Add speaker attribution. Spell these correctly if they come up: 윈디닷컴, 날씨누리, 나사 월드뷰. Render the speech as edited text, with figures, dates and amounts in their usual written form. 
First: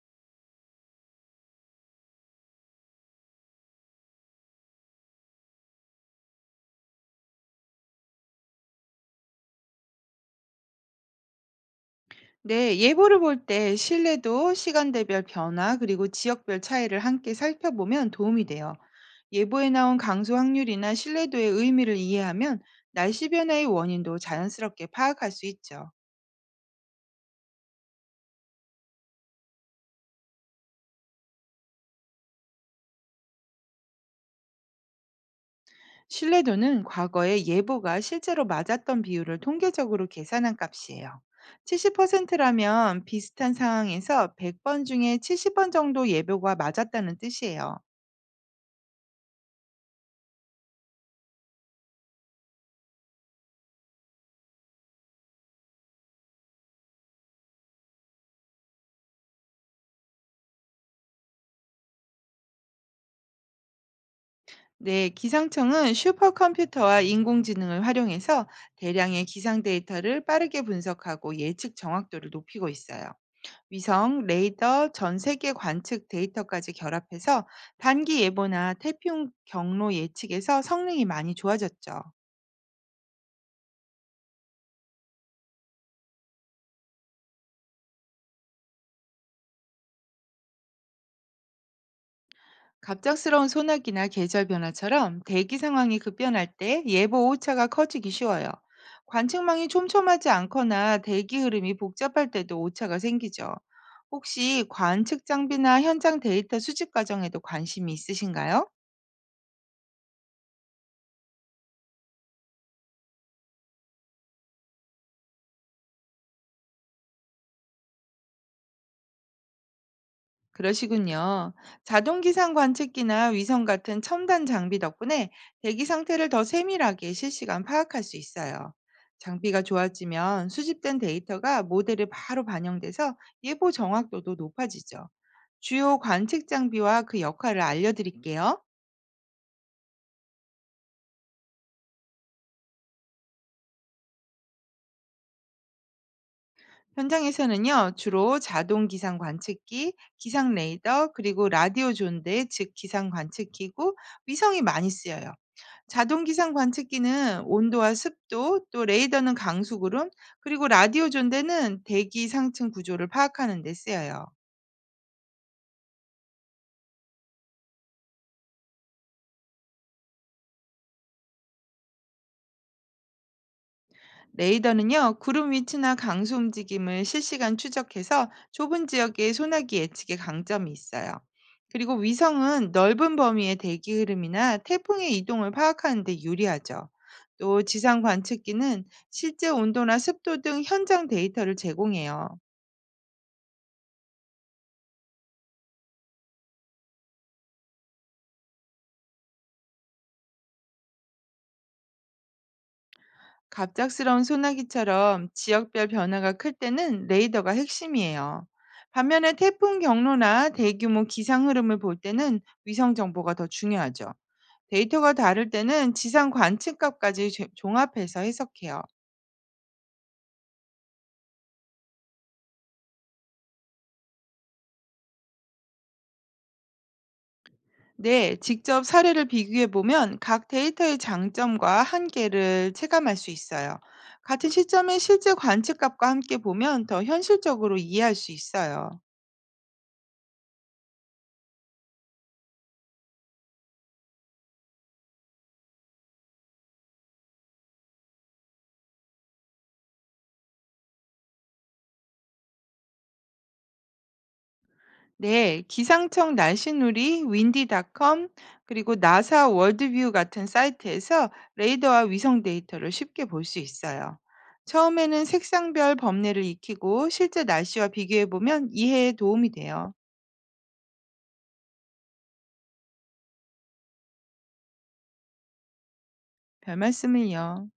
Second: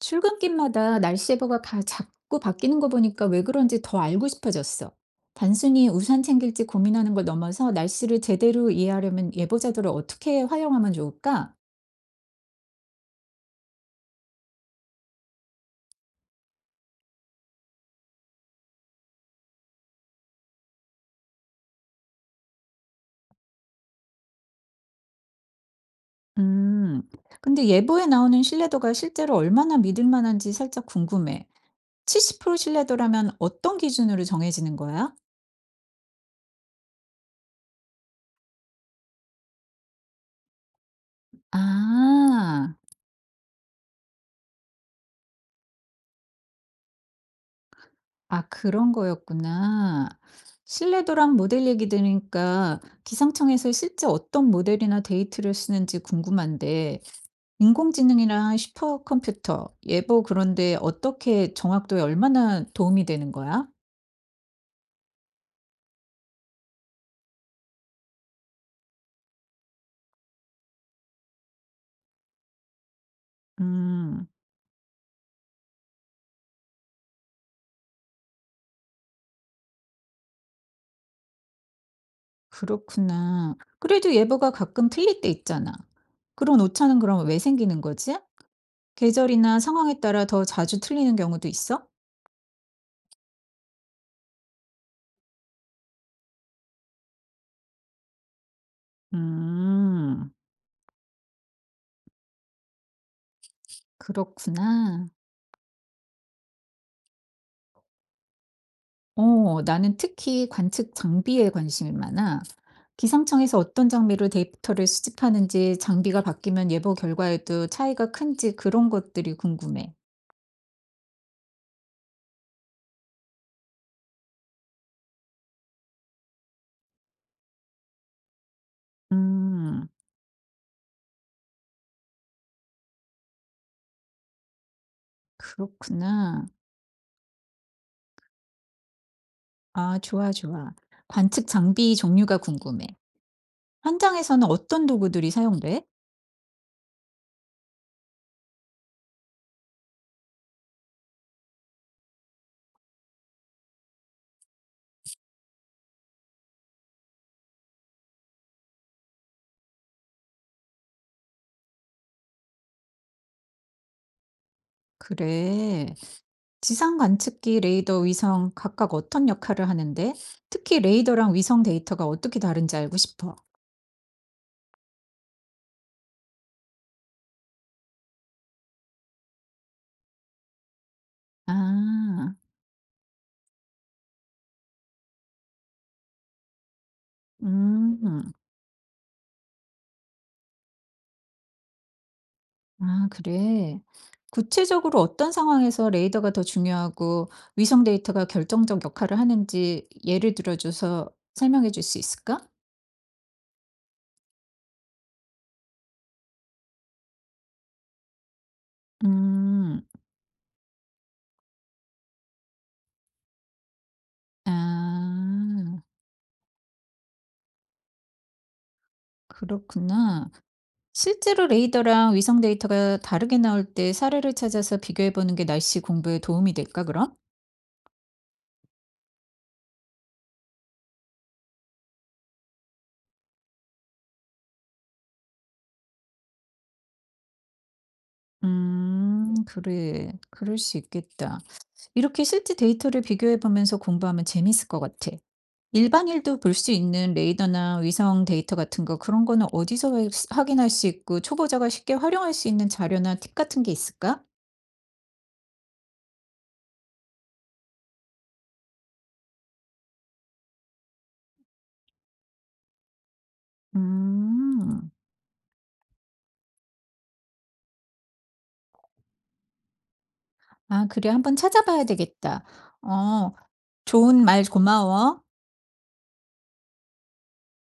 Speaker 1: 출근길마다 날씨 예보가 자꾸 바뀌는 거 보니까 왜 그런지 더 알고 싶어졌어. 단순히 우산 챙길지 고민하는 걸 넘어서 날씨를 제대로 이해하려면 예보자들을 어떻게 활용하면 좋을까?
Speaker 2: 네, 예보를 볼 때 신뢰도, 시간대별 변화, 그리고 지역별 차이를 함께 살펴보면 도움이 돼요. 예보에 나온 강수 확률이나 신뢰도의 의미를 이해하면 날씨 변화의 원인도 자연스럽게 파악할 수 있죠.
Speaker 1: 음, 근데 예보에 나오는 신뢰도가 실제로 얼마나 믿을 만한지 살짝 궁금해. 70% 신뢰도라면 어떤 기준으로 정해지는 거야?
Speaker 2: 신뢰도는 과거에 예보가 실제로 맞았던 비율을 통계적으로 계산한 값이에요.
Speaker 1: 아.
Speaker 2: 70%라면 비슷한 상황에서 100번 중에 70번 정도 예보가 맞았다는 뜻이에요.
Speaker 1: 아 그런 거였구나. 신뢰도랑 모델 얘기 들으니까 기상청에서 실제 어떤 모델이나 데이터를 쓰는지 궁금한데, 인공지능이랑 슈퍼컴퓨터, 예보 그런데 어떻게 정확도에 얼마나 도움이 되는 거야?
Speaker 2: 네, 기상청은 슈퍼컴퓨터와 인공지능을 활용해서 대량의 기상 데이터를 빠르게 분석하고 예측 정확도를 높이고 있어요. 위성,
Speaker 1: 음,
Speaker 2: 레이더, 전 세계 관측 데이터까지 결합해서 단기 예보나 태풍 경로 예측에서 성능이 많이 좋아졌죠.
Speaker 1: 그렇구나. 그래도 예보가 가끔 틀릴 때 있잖아. 그런 오차는 그럼 왜 생기는 거지? 계절이나 상황에 따라 더 자주 틀리는 경우도 있어?
Speaker 2: 갑작스러운 소나기나 계절 변화처럼 대기 상황이 급변할 때 예보 오차가 커지기 쉬워요. 관측망이 촘촘하지
Speaker 1: 음,
Speaker 2: 않거나 대기 흐름이 복잡할 때도 오차가 생기죠. 혹시
Speaker 1: 그렇구나.
Speaker 2: 관측 장비나 현장 데이터 수집 과정에도 관심이 있으신가요?
Speaker 1: 어 나는 특히 관측 장비에 관심이 많아. 기상청에서 어떤 장비로 데이터를 수집하는지, 장비가 바뀌면 예보 결과에도 차이가 큰지 그런 것들이 궁금해.
Speaker 2: 그러시군요. 자동기상 관측기나 위성 같은 첨단 장비 덕분에 대기 상태를 더 세밀하게 실시간 파악할 수 있어요. 장비가
Speaker 1: 음,
Speaker 2: 좋아지면 수집된 데이터가 모델에 바로 반영돼서 예보 정확도도 높아지죠. 주요
Speaker 1: 그렇구나.
Speaker 2: 관측 장비와 그 역할을 알려드릴게요.
Speaker 1: 아, 좋아, 좋아. 관측 장비 종류가 궁금해. 현장에서는 어떤 도구들이 사용돼?
Speaker 2: 현장에서는요, 주로 자동 기상 관측기, 기상 레이더, 그리고 라디오 존대, 즉 기상 관측기고 위성이 많이 쓰여요. 자동 기상 관측기는 온도와 습도, 또 레이더는 강수구름, 그리고 라디오 존대는 대기 상층 구조를 파악하는 데 쓰여요.
Speaker 1: 그래. 지상 관측기, 레이더, 위성 각각 어떤 역할을 하는데? 특히 레이더랑 위성 데이터가 어떻게 다른지 알고 싶어.
Speaker 2: 레이더는요, 구름 위치나 강수 움직임을 실시간 추적해서 좁은 지역의 소나기 예측에 강점이 있어요. 그리고
Speaker 1: 아,
Speaker 2: 위성은 넓은 범위의 대기 흐름이나 태풍의 이동을 파악하는 데 유리하죠. 또 지상
Speaker 1: 음.
Speaker 2: 관측기는 실제 온도나 습도 등 현장 데이터를 제공해요.
Speaker 1: 아, 그래. 구체적으로 어떤 상황에서 레이더가 더 중요하고 위성 데이터가 결정적 역할을 하는지 예를 들어줘서 설명해 줄 수 있을까?
Speaker 2: 갑작스러운 소나기처럼 지역별 변화가 클 때는 레이더가 핵심이에요. 반면에 태풍
Speaker 1: 음,
Speaker 2: 경로나 대규모 기상 흐름을 볼 때는 위성 정보가 더 중요하죠.
Speaker 1: 아,
Speaker 2: 데이터가 다를 때는 지상 관측값까지 종합해서 해석해요.
Speaker 1: 그렇구나. 실제로 레이더랑 위성 데이터가 다르게 나올 때 사례를 찾아서 비교해 보는 게 날씨 공부에 도움이 될까, 그럼?
Speaker 2: 네, 직접 사례를 비교해 보면 각 데이터의 장점과 한계를 체감할 수 있어요. 같은 시점의 실제 관측값과 함께 보면 더 현실적으로 이해할 수 있어요.
Speaker 1: 음. 그래. 그럴 수 있겠다. 이렇게 실제 데이터를 비교해 보면서 공부하면 재밌을 것 같아. 일반인도 볼 수 있는 레이더나 위성 데이터 같은 거 그런 거는 어디서 확인할 수 있고 초보자가 쉽게 활용할 수 있는 자료나 팁 같은 게 있을까?
Speaker 2: 네, 기상청 날씨누리, 윈디닷컴, 그리고 나사 월드뷰 같은 사이트에서 레이더와 위성 데이터를 쉽게 볼 수 있어요.
Speaker 1: 음.
Speaker 2: 처음에는 색상별 범례를 익히고 실제 날씨와 비교해 보면 이해에 도움이 돼요.
Speaker 1: 아, 그래. 한번 찾아봐야 되겠다. 어, 좋은 말 고마워.
Speaker 2: 별 말씀을요.